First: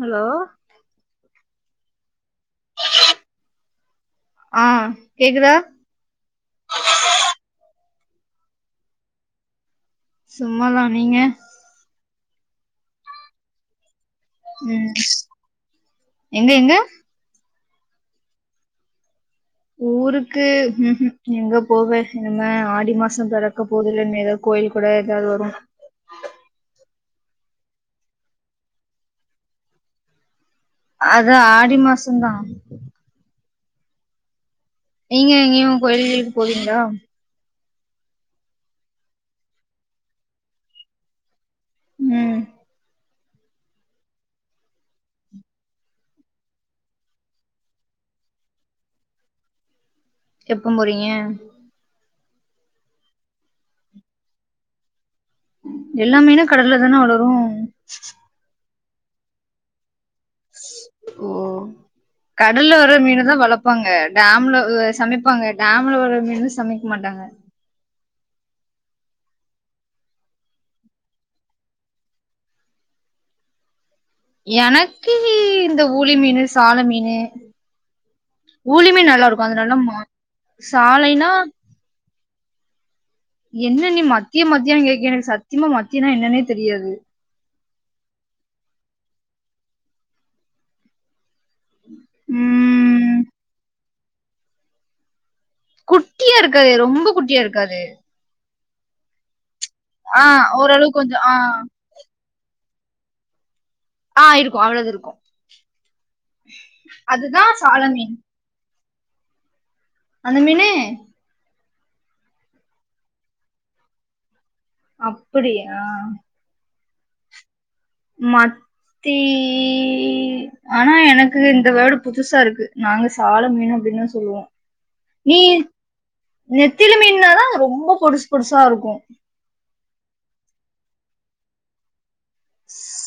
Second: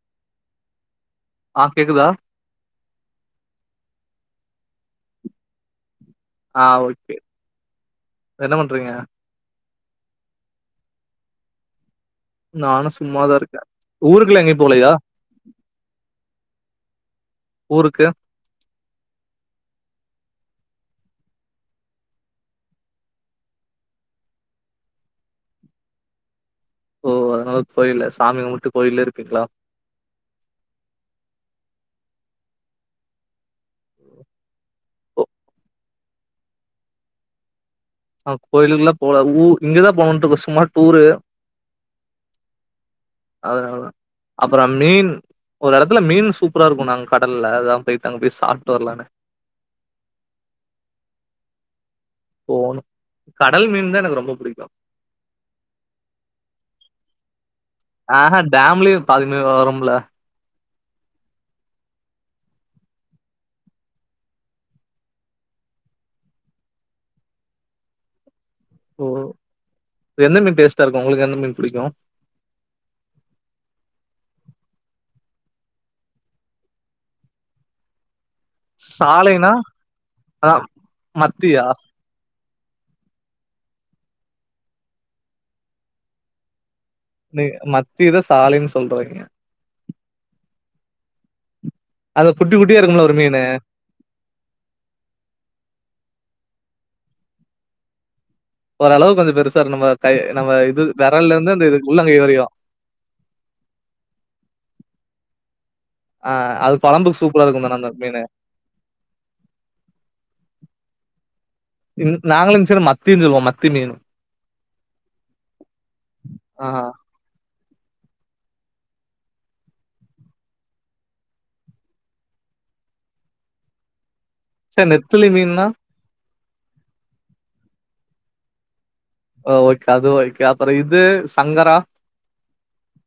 Hello அஹ் கேக்குதா ஆஹ் கேக்குதா ஆஹ் ஓக்கே என்ன பண்றீங்க சும்மாதா நீங்க நானு சும்மாதான் இருக்கேன் ஊருக்குளா எங்கயும் ம் போலையா எங்க எங்க ஊருக்கு ஊருக்கு ம்ஹ்ம் எங்க போவேன் இனிமே ஆடி மாசம் பெறக்க போகுது ஏதாவது கோயில் கொலம் போய்ட்டாவது வருவோம் ஓ அதனால கோயில சாமி கும்புட்டு கோயில இருப்பீங்களா அது ஆடி மாசந்தா ஓ நீங்க எங்யு கோயில்கிளுக்கு போவீங்ளா அ கோயிலுக்குல்லா போல ஊ இங்கதா போனுட்ருக்க சும்மா ட்டூரூ ம் அதுனாலதா அப்புற மீன் ஒரு எடத்துல மீன் சூப்ரார்க்குனாங்க கடல்ல அதா பெயிட்டு அங்க பேய் சாப்ட்டு வர்லானு எப்போ போறீங்க போனு கடல் மீன் தா எனக்கு ரொம்ப புடிக்கு எல்லா மீனு கடல்ல தான வளரு அஹ டேம்ல்யு பாதி மீன் வளரும்ப்ல் ஸ் ஒ கடல்ல வர மீன்தா வளப்பாங்க டேம்லவு சமைப்பாங்க டேம்ல வர மீனு சமைக் மாட்டாங் அ ஒ எந்த மீன் டேஸ்டா இருக்கு ஒங்ளுக் எந்த மீன் புடிக்கு எனக்கு இந்த ஊளி மீனு சால மீனு ஊளி மீன் நல்லாருக்கு சாலைனா அது நலம்மா அதா சாலைனா மத்தியா என்ன நீ மத்திய மத்தியானு கேக்க எனக் சத்திமா மத்தினா என்னன்னே தெரியாது நீ மத்திதா சாலைன் சொல்றாங்கே அத குட்டி குட்டியா இருக்கும்ல ஒரு ம் மீனு குட்டியா இருக்காதே ரொம்ப குட்டியா இருக்காது ஓரளவு கொஞ்ச பெருசா இருந்தம தை ஆ நம்ம இது ஓரளவு கொஞ்சோ ஆ வெரல்லேந்து அந்த இது உள்ளங்கை வரையு ஆ இருக்கு அவ்ளது இருக்கு அ அது கொலம்புக் அதுதா சூப்ரா இருக்கு தான சால அந்த மீன் மீனு அந்த மீனு இந் நாங்களு இந் சைட மத்தீன் சொல்வோ மத்தி மீனு அப்புடியா ஆ மாட் தீ ஆனா எனக்கு இந்த வேடு புதுசா இருக்கு நாங்க சால மீனுப் பிர்னா சொல்லுவோ சர் நெத்துலி மீன்னா நெத்திலு மீன்னாதா ரொம்ப பொடுஸ் பொடுசாருக்கு அ ஓகே அது ஓய்கே அப்பற இது சங்கரா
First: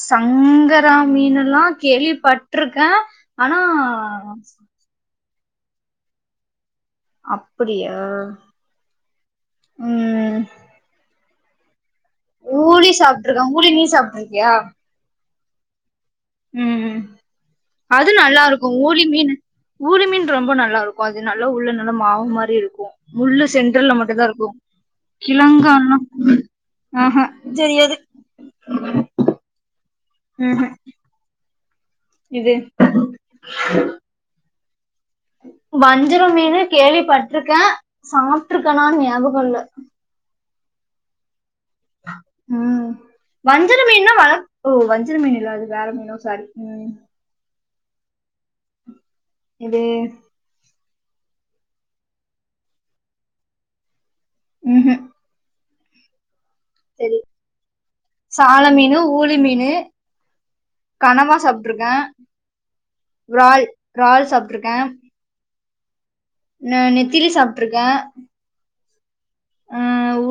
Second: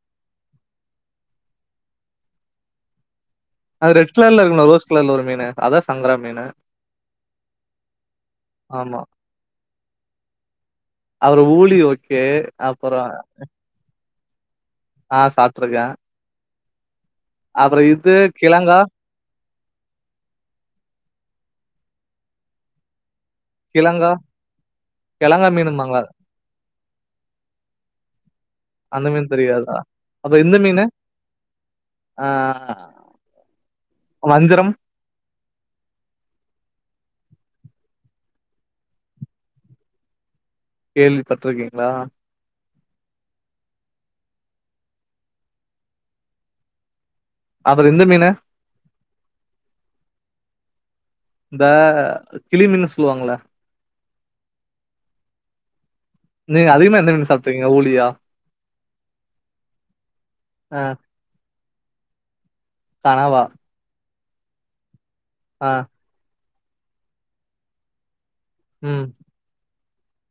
சங்கரா மீனலா கேள்வி பட்ருக்க அது ரெட் க்லர்ல இருக்குல ரோஸ் க்லர்ல ஒரு மீனு அதா சங்கரா மீனு அப்புடியா ஆமா. ம்ம் அவுர ஊளி ஓக் ஊளி சாப்ட்டுருக்க ஊளி நீ சாப்ட்ருக்கியா ஆ சாப்ட்ருக்க ம்ம் அது நல்லாருக்கு கிழங்கா ஊளி மீனு ஊளி மீன் ரொம்ப நல்லாருக்கு அது நல்லா உள்ள நல்ல மாவு மாரி இருக்கு முள்ளு சென்டரல்ல கிழங்கா மட்டுந்தா இருக்கு கிழங்கா மீனும்பாங்க. கிலங்கானா அ ஹ செரி எது அந்த மீன் தெரியாதா அப்ப இந்த ம்ஹும் மீனு அ இது வஞ்சரம் ம்ஹ் வஞ்சரொ மீனு கேள்வி பட்ருக்க சாப்ட்ருக்கனான் ஞாபகொ இல்ல கேள்வி பட்ருக்கீங்ளா வஞ்சிர மீன்னா வளக் ஒ வஞ்சர மீன் இல்ல அது வேற மீனோ சாரி ம் அப்பர இந்த மீன இது இந்த கிளிமீன்னு சொல்லுவாங்கல்ல ம் ஹ்ம் நீங்க அதிக்மா எந்த மீனு சாப்புட்வீங்க ஊலியா ஊலி மீனு கணவா சாப்ட்ருக்க கணவா ரால் சாப்ட்ருக்க அ ந நெத்திலி சாப்ட்ருக்க ம் ஆ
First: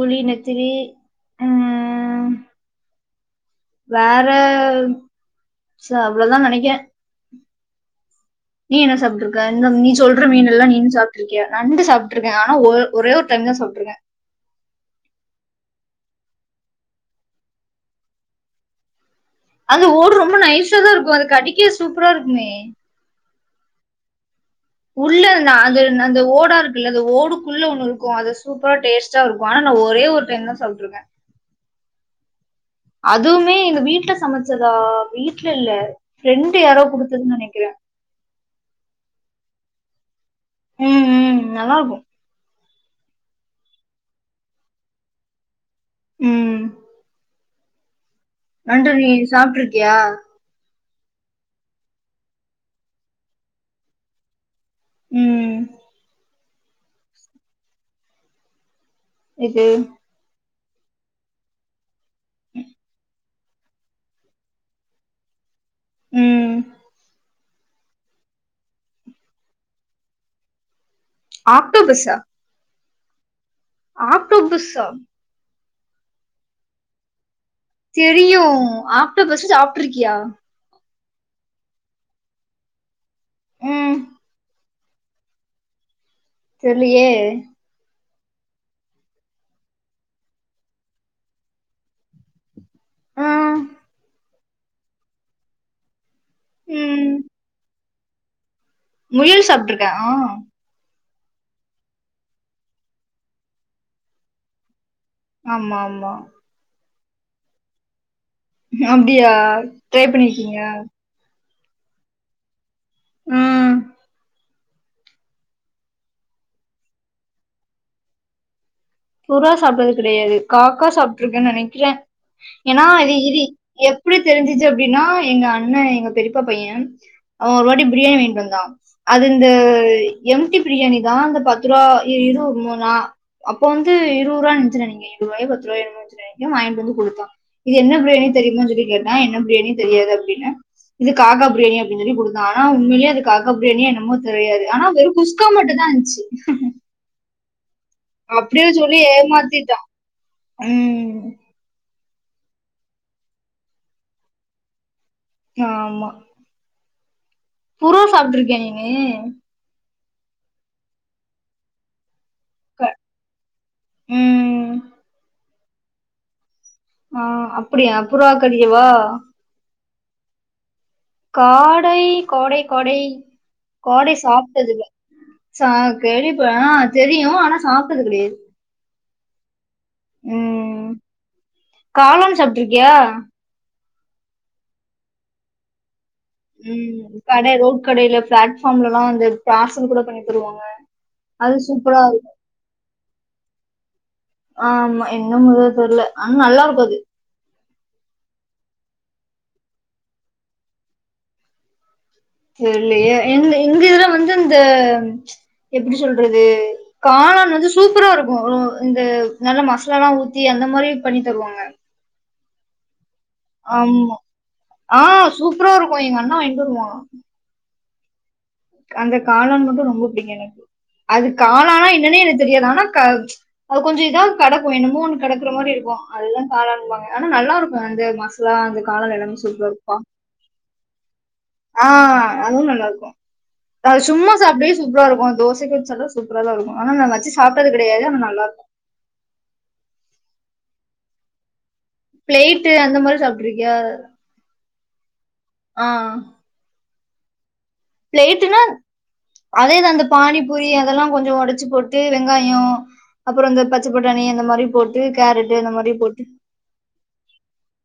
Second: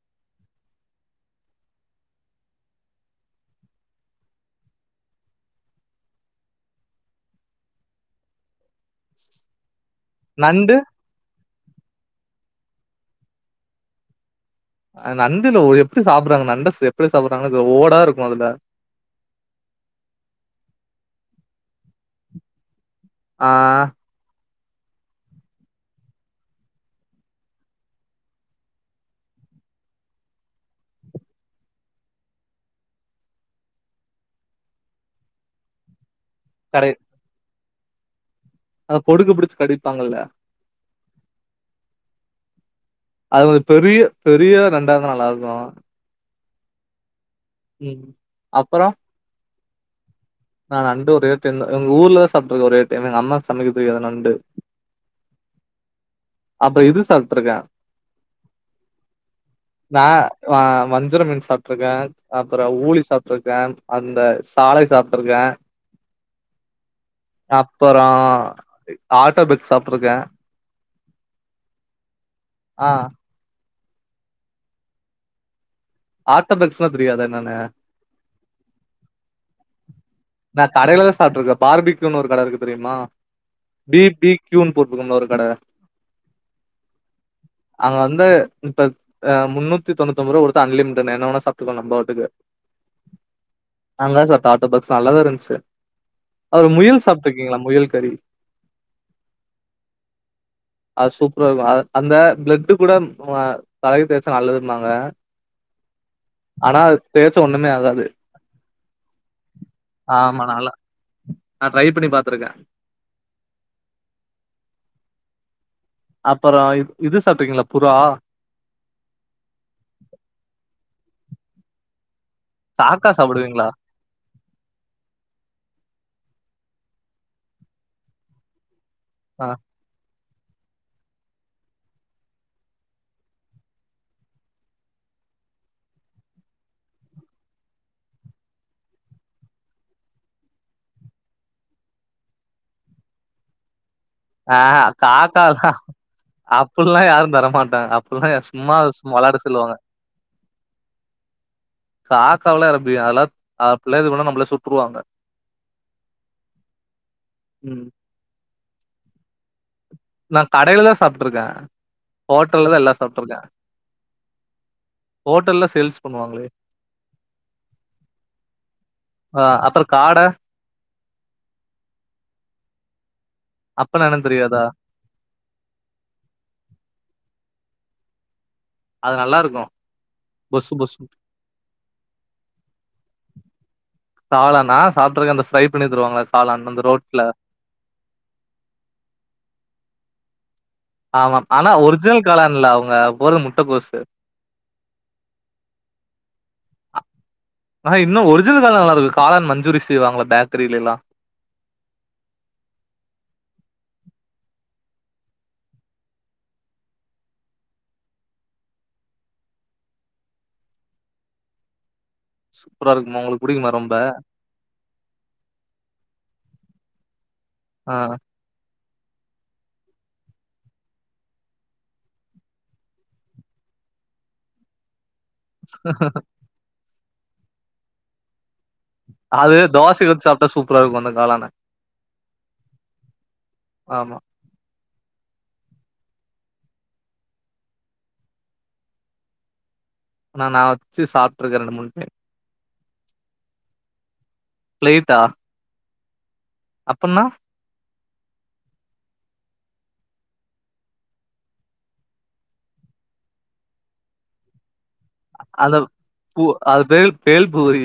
ஊலி நெத்திலி ஆ வேற ச அவ்ளொதா நெனக்கிற நீ என்னன் சாப்ட்ருக்க என்ன நீ சொல்ற மீனுல்லா நண்டு நீனு சாப்ட்ருக்கியா நண்டு சாப்ட்ருக்க ஆனா ஒ ஒரே ஒர் டைம்தா சாப்ட்ருக்க அ நண்டுல ஒரு எப்டி சாப்புர்றாங்க நண்ட ச எப்டி சாப்புர்றாங்னே தெர் ஓடா இருக்கு அதுல அந்த ஓடு ரொம்ப நைஸாதா இருக்கு அது கடிக்கெ சூப்ரா இருக்குமே ஆ உள்ள ந அது அந்த ஓடா இருக்குல்ல அத ஓடுக்குள்ள ஒண்ணு இருக்கு அது சூப்பரா டேஸ்ட்டா இருக்கு ஆனா நா ஒரே ஒர் டைம்தா சாப்ட்ருக்க அதுவுமே எங்க வீட்ல சமச்சதா வீட்ல இல்ல ஃப்ரெண்டு யாரோ கடை குடுத்தத்னு நெனக்கிற அத கொடுக்க புடிச்சி கடிப்பாங்கல்ல ம் ம் நல்லா இருக்கு அது ஒரு பெரிய பெரிய நண்டா இருந்தா நல்லாருக்கு ம் ம் அப்பறோ நண்டு நீ சாப்ட்ருக்கியா நா நண்டு ஒரே ஒர் டைம்தா எங் ஊர்ல சாப்ட்ருக்க ஒரே ஒர் டைமு எங்க அம்மா சமக்கெத் தெரியாது நண்டு ம் அப்ப இது சாப்ட்ருக்க எது வ வஞ்சர மீன் சாப்ட்ருக்க அப்றோ ஊலி சாப் ட்ருக்க அந்த சாளை சாப்ட்ருக்க ம் அப்பறோ ஆட்டோபக்ஸ் சாப்ட்ருக்க ஆக்டோபஸ்ஸா அ ஆக்டோபஸ்ஸா ஆட்டோபக்ஸ்னா தெரியாதா என்னன்னு தெரியு ஆக்டோபஸ்ஸு சாப்ட்ருக்கியா சாப்ட்ருக்க பார்பிக்யூனு ஒரு கட இருக்கு தெரியுமா ம் பி பி க்யூன் [unintelligible] இன்னொரு கட தெர்லயே அங்க வந்து இப்ப ஆ முன்னூத்தி தொண்ணுத்தொம்பொருவா குடுத்தா அன்லிமிடட் நீ என்னா வேணா சாப்ட்டுக்கோ நம்போ இதுக்கு ஆ அங்கதா சாப்ட்ட ஆட்டோபக்ஸ் நல்லா தா இருந்த்ச்சு அப்றோ முயல் ம் சாப்ட்ருக்கீங்ளா முயல் கறி முயல் சாப்ட்ருக்க ஆ அது சூப்ரா இருக்கு அத அந்த ப்ளட்டு கூட அந் ஆ தலக்கி தேச்சா நல்லதும்பாங்க ஆமா ஆமா னா அத்தேச்சா ஒண்ணுமே ஆகாது அப்டியா ட்ரை ஆமா பண்ணிருக்கீங்களா நல்லா நா ட்ரை பண்ணி பாத்துருக்கே ம்ஹ் அப்பறோ இது சாப்ட்ருகீங்களா புறா ட்ருக்கேனு நெனைக்கே ஏன்னா சாக்கா இது இது சாப்டுவீங்களா எப்டி தெருஞ்சுச்சு அப்டின்னா எங்க அண்ணா எங்க பெரிப் அத்த பையெ அவன் ஒரு வாட்டி பிரியாணி வாங்கிட்டு வந்தான் அது ஆ இந்த இ எம்டி பிரியாணி இதாங்க பத்து ரூபா இரு வருணா அப் இப்ப வந்து இருவரூபா நென்ச்ச நானு இருரூபாய் பத்து ரூபாயோ நெனசேன் வாங்கிட்டு வந்து கொடுத்தான் இது என்ன ப்ரியாணி தெரியுமா சொல்லுன்னு கேட்டான் என்ன பிரியாணி தெரியாது அப்டின்னு இது காக்கா பிரியாணினு அப்பினு சொல்லி கொடுத்தான் ஆனா உண்மையிலேயே அது காக்கா பிரியாணி ரொம்ப தெரியாது ஆஹ ஆனா வெறும் குஷ்கா காக்கால்லா மட்டுந்தா இருந்துச்சு அ அப்பெல்லா அப்படியே சும்மா சொல்லி வெளயாட்டுக்கு சொல்லுவாங்க ஏமாத்திட்டான் உம் காக்காவ்லா யாராவ்து பிரியாணி அதெல்லா அப்புல்லா எதும் பண்ணோனா நம்மல சுட்ருவாங்க ஆமா ம் புருவ் சாப்ட்டுருக்கியா நீனு நான் கடையில தா சாப்ட்டுருக்கே ஹோட்டல்ல தா எல்லா சாப்ட்டுருக்கே ம் ஹோட்டல்ல சேல்ஸ் பண்ணுவாங்ளே ஆஹ் அப்படியா புறா கறியவா ஆ அப்புற காட காடை காடை காடை அப்பன்னு காடை என்னன்னு தெரியாதா சாப்ட்டதுல்ல சா கேள்விப்ப அஹ் தெரியு ஆனா சா சாப்ட்டது கெடையாது அது நல்லா இருக்கு பொசு ம் பொசு காளான் சாப்ட்டுருக்கியா காளானா சாப்ட்டுருக்கே அந்த ஃப்ரை பண்ணி தருவாங்களே அ உம் கடை ரோட் கடைல பிளாட்ஃபார்ம்லல்லா வந்து பிராசல் கூட பண்ணி தருவாங்க ஆமா அது ஆனா சூப்பரா இருக்கு ஒரிஜினல் காலான்ல்ல அவுங்க போட்றது முட்டகோசு ஆ ஆமா இன்னுமுதா தெர்ல ஆனா நல்லா இருக்கு அது ஆனா இன்னு ஒரிஜினல் காளான் நல்லா இருக்கு காளான் மஞ்சூரி செய்வாங்களே பேக்கரியிலல்லா தெர்லயே எங்க எங்க இதுல வந்து இந்த எப்டி சொல்றது காளான் வந்து சூப்பரா இருக்கு இந்த நல்ல மசாலல்லா ஊத்தி அந் அந்த மாரி பண்ணி தருவாங்க சூப்பறா இருக்கு ஆமா ஆ சூப்பரா இருக்கும் எங்க அண்ண வாங்கிட்டு வருவா அ அந்த காளான் மட்டு ரொம்ப புடிக்கு எனக்கு அது காளானா என்னன்னே எனக்கு தெரியாது ஆனா கா அது கொஞ்சொ இதாவ்து கெடக்கு என்னமோனு கெடக்குற மாரி இருக்கு அதெல்லா காளாம்பாங்க ஆனா நல்லா இருக்கு அந்த மசா லா அந்த காளான் எல்லா அது சூப்பரா இருக்குப்பா தோசைக்கு ஊத்தி சாப்ட்டா சூப்பரா இருக்கு அந்த காளான ஆ அதுவு நல்லா இருக்கு அ ஆமா. சும்மா சாப்டே சூப்பரா இருக்கு தோசைக்கு வச்சாலு சூப்பரா தா இருக்கு ஆனா நா வச்சு சாப்ட்டது கெடையாது ஆனா நல்லா இருக்கு [inaudible] ஆனா நா வச்சு சாப்ட்டு இருக்குற ரெண்டு மூன் பிளேட்டு் அந்த மாரி சாப்ட்டுருக்கியா பிளேட்டா ஆ அப்புன்னா பிளேட்டுன்னா அதேதா இந்த பானிபூரி அதெல்லா கொஞ்சோ ஒடச்சு போட்டு வெங்காயோ அப்புறோ இந்த பச்ச பட்டாணி அந்த மாரி போ ட்டு கேரட்டு இந்த அந்த மாறி போட்டு பூ அது பேல் பேல் பூரி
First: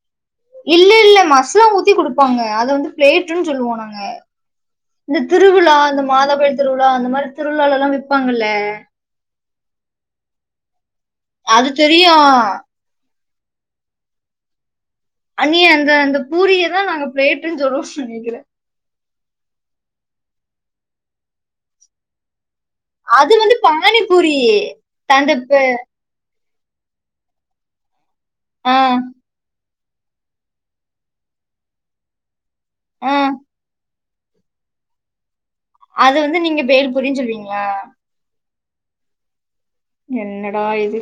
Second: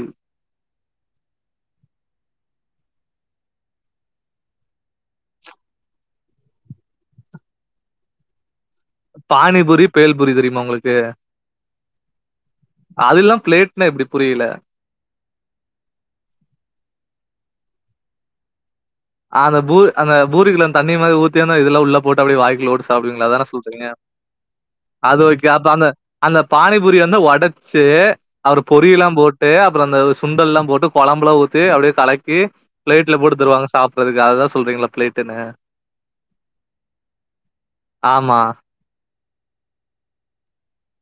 இல்ல இல்ல மசோ ஊத்தி குடுப்பாங்க அத வந்து பிளேட்ன்னு சொல்வோ நாங்க இந்த திருவிழா இந்த மாதாகோயில் திருவிழா அந்த மாரி திருவிழாலல்லா விப்பாங்கல்ல பானிபுரி பேல்புரி தெரியுமா உங்களுக்கு அது தெரியு அதுல்லா பிளேட்ன எப்டி புரியல அ நீ அந்த அந்த பூரிய தா நாங்க பிளாட்டேன்னு சொல்றோ நனக்கிறே அந்த பூரி அந்த பூருக்குல தண்ணி மாரி ஊத்தி யந்த இதெல்லா உள்ள போட்டு அப்படிய வாய்குல உட் சாப்டுவிங்களா அது அதான வந்து சொல்றீங்க பானிபூரி அது ஓகே தந்தப்ப அப்ப அந்த அந்த பானிபுரி வந்து ஒடச்சு அவரு ஆ பொரியலா போட்டு அந்த சுண்டல்லா போட்டு கொழம்பலா ஊத்தி அப்டியே கலக்கி ஆ பிளைட்ல போட்டு தருவாங்க சாப் புறதுக்கு அது தா சொல்றீங்களா ப்ளேட்டுன்னு அது வந்து நீங்க பேல்பூரின்னு சொல்லுவீங்களா ஆமா. என்னடா இது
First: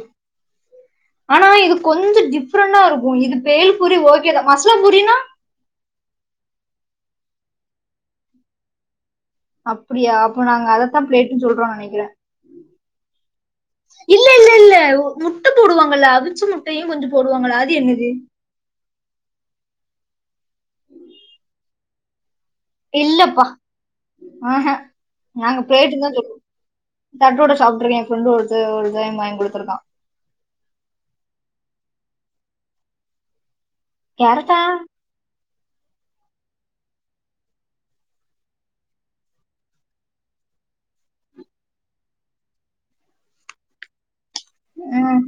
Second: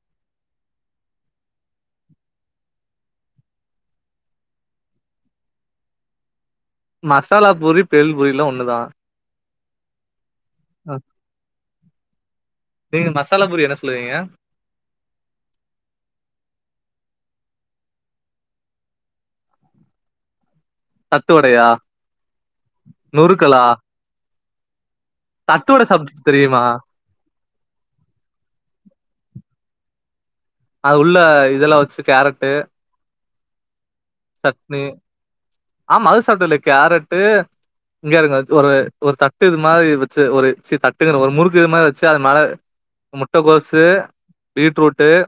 ஆனா இது கொஞ்சோ டிப்ரெண்டா இருக்கு இது பேல் பூரி ஓகேதா மஸ்லா பூரினா மசாலா பூரி பேல் பூரிலா ஒண்ணுதா அப்புடியா அப்போ நாங்க அதத்தா பிளேட்டுன்னு சொல்றோ நனைக்கிறே நீங்க மசாலா பூரி என்ன சொல்லுவீங்க இல்லல்லல்ல முட்ட போடுவாங்கல அவிச்சு முட்டயு கொஞ்சோ போடுவாங்கல்ல அது என்னது தட்டுவடயா நுறுக்களா ஆஅ நாங்க பிளேட்டு தா சொல்லுவோ தெரியுமா தட்டோட சாப்ட்டுருக்கே எ ஃப்ரெண்ட் ஒரு ஒருடைம் வாங்கி குடுத்துர்கா அது உள்ள இதெல்லா வச்சு கேரட்டு கேரட்டா சட்னி ஆமா அது சாப்ட இல்ல கேரட்டு இங்காருங்க ஒரு ஒரு தட்டு இது மாரி வச்சு ஒரு ச்சீ தட்டுங்க்ரே ஒரு முறுக்கு இது மாரி வச்சு அது மல முட்டகோசு பீட்ரூட்டு ம்,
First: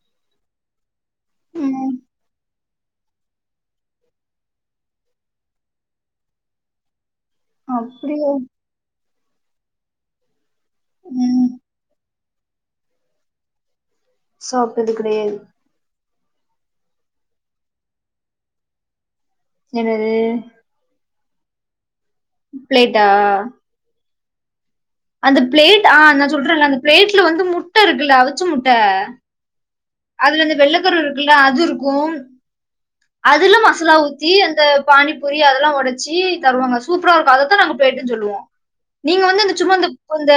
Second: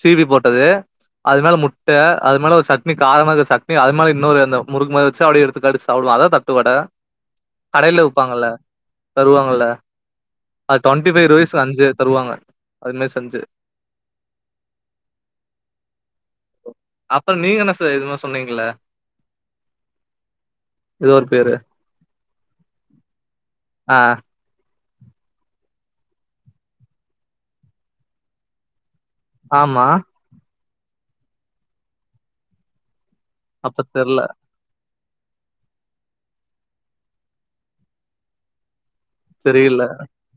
சீவி போட்டது அது மேல முட்ட ம், அது மேல ஒரு சட்னி காரமாருக்க சட்னி அது மேல இன்னொரு அந்த முருக்குமாறி வச்சு அப்டியே எடுத்துக்கடுச்சு சாப்டுவோ அதா தட்டுவட கடயில அப்படியா விப்பாங்கல தருவாங்கல அது டுவொண்ட்டி ஃபை ம், ருப்பீஸ் அஞ்சு தருவாங்க அதுமாறி செஞ்சு சாப்ட்டது கடயாது அப்புறோ நீங்க என்ன செய்றது என்னமோ சொன்னிங்கள என்னது இதோரு பேரு பிலேட்டா ஆ அந்த பிளேட் அ நா சொல்றேன்ல அந்த பிளேட்ல வந்து முட்ட இருக்குல்ல அவுச்ச முட்ட ஆமா அதுல இந்த வெள்ளக்கரு இருக்குல்ல அது இருக்கு அதுல அப்ப மசலா தெர்ல ஊத்தி அந்த பானிபூரி அதெல்லா ஒடச்சு தருவாங்க சூப்பரா இருக்கு அதத்தா நாங்க ப்ளேட்டுன்னு சொல்லுவோ நீங்க வந்து அந்த சும்மா தெரியல இந்தப் அந்த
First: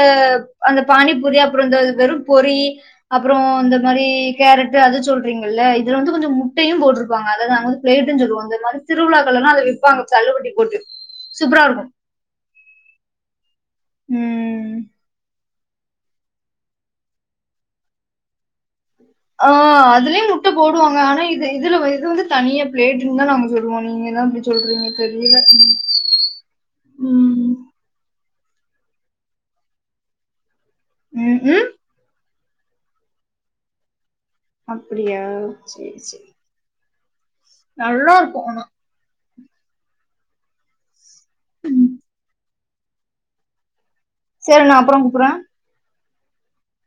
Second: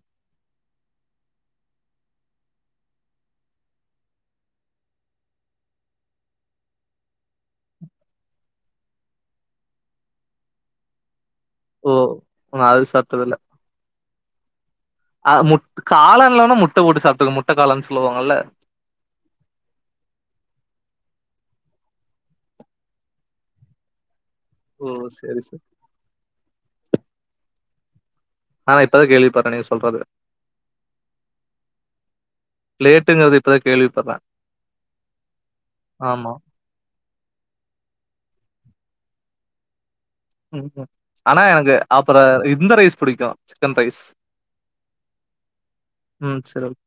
அந்த பானிபூரி அப்பறோ இந்த வெறு பொறி அப்பறோ இந்த மாரி கேரட்டு அது சொல்றீங்கல்ல இது வந்து கொஞ்சோ முட்டயு போட்ருப்பாங்க அததா நாங்க வந்து ப்ளேட்டுன்னு சொல்லுவோ இந்த மாரி திருவிழாக்க லா அத விப்பாங்க தள்ளுவண்டி போட்டு சூப்பரா இருக்கும். ஓ அது சாப்ட்டதுல்ல ம் அ முட் காளான்லாலா முட்ட போட்டு சாப்ட்டுருக்கே முட்ட காளான் சொல்லுவாங்கல்ல அ அதுலய முட்ட போடுவாங்க ஆனா இது இதுல இது வந்து தனிய பிளேட்டுன்னு தா நாங்க சொல்லுவோ நீங்கதா அப்டி சொ ஓ ல்றீங்க சரி தெரியல சரி ம் ஆனா இப்பதா கேள்விப்பட்ற நீங்க சொல்றது ம், ம். லேட்டுங்கற்து இப்பதா கேள்விப்பட்ற அப்டியா சேர் சே நல்லாருக்கு ஆனா ம் ம் ஆனா எனக்கு அப்பறோ இந்த ரைஸ் புடிக்கு சிக்கன் ரைஸ் சேரி நா அப்பறொ கூப்புர்ற ம் சேரி ஓக்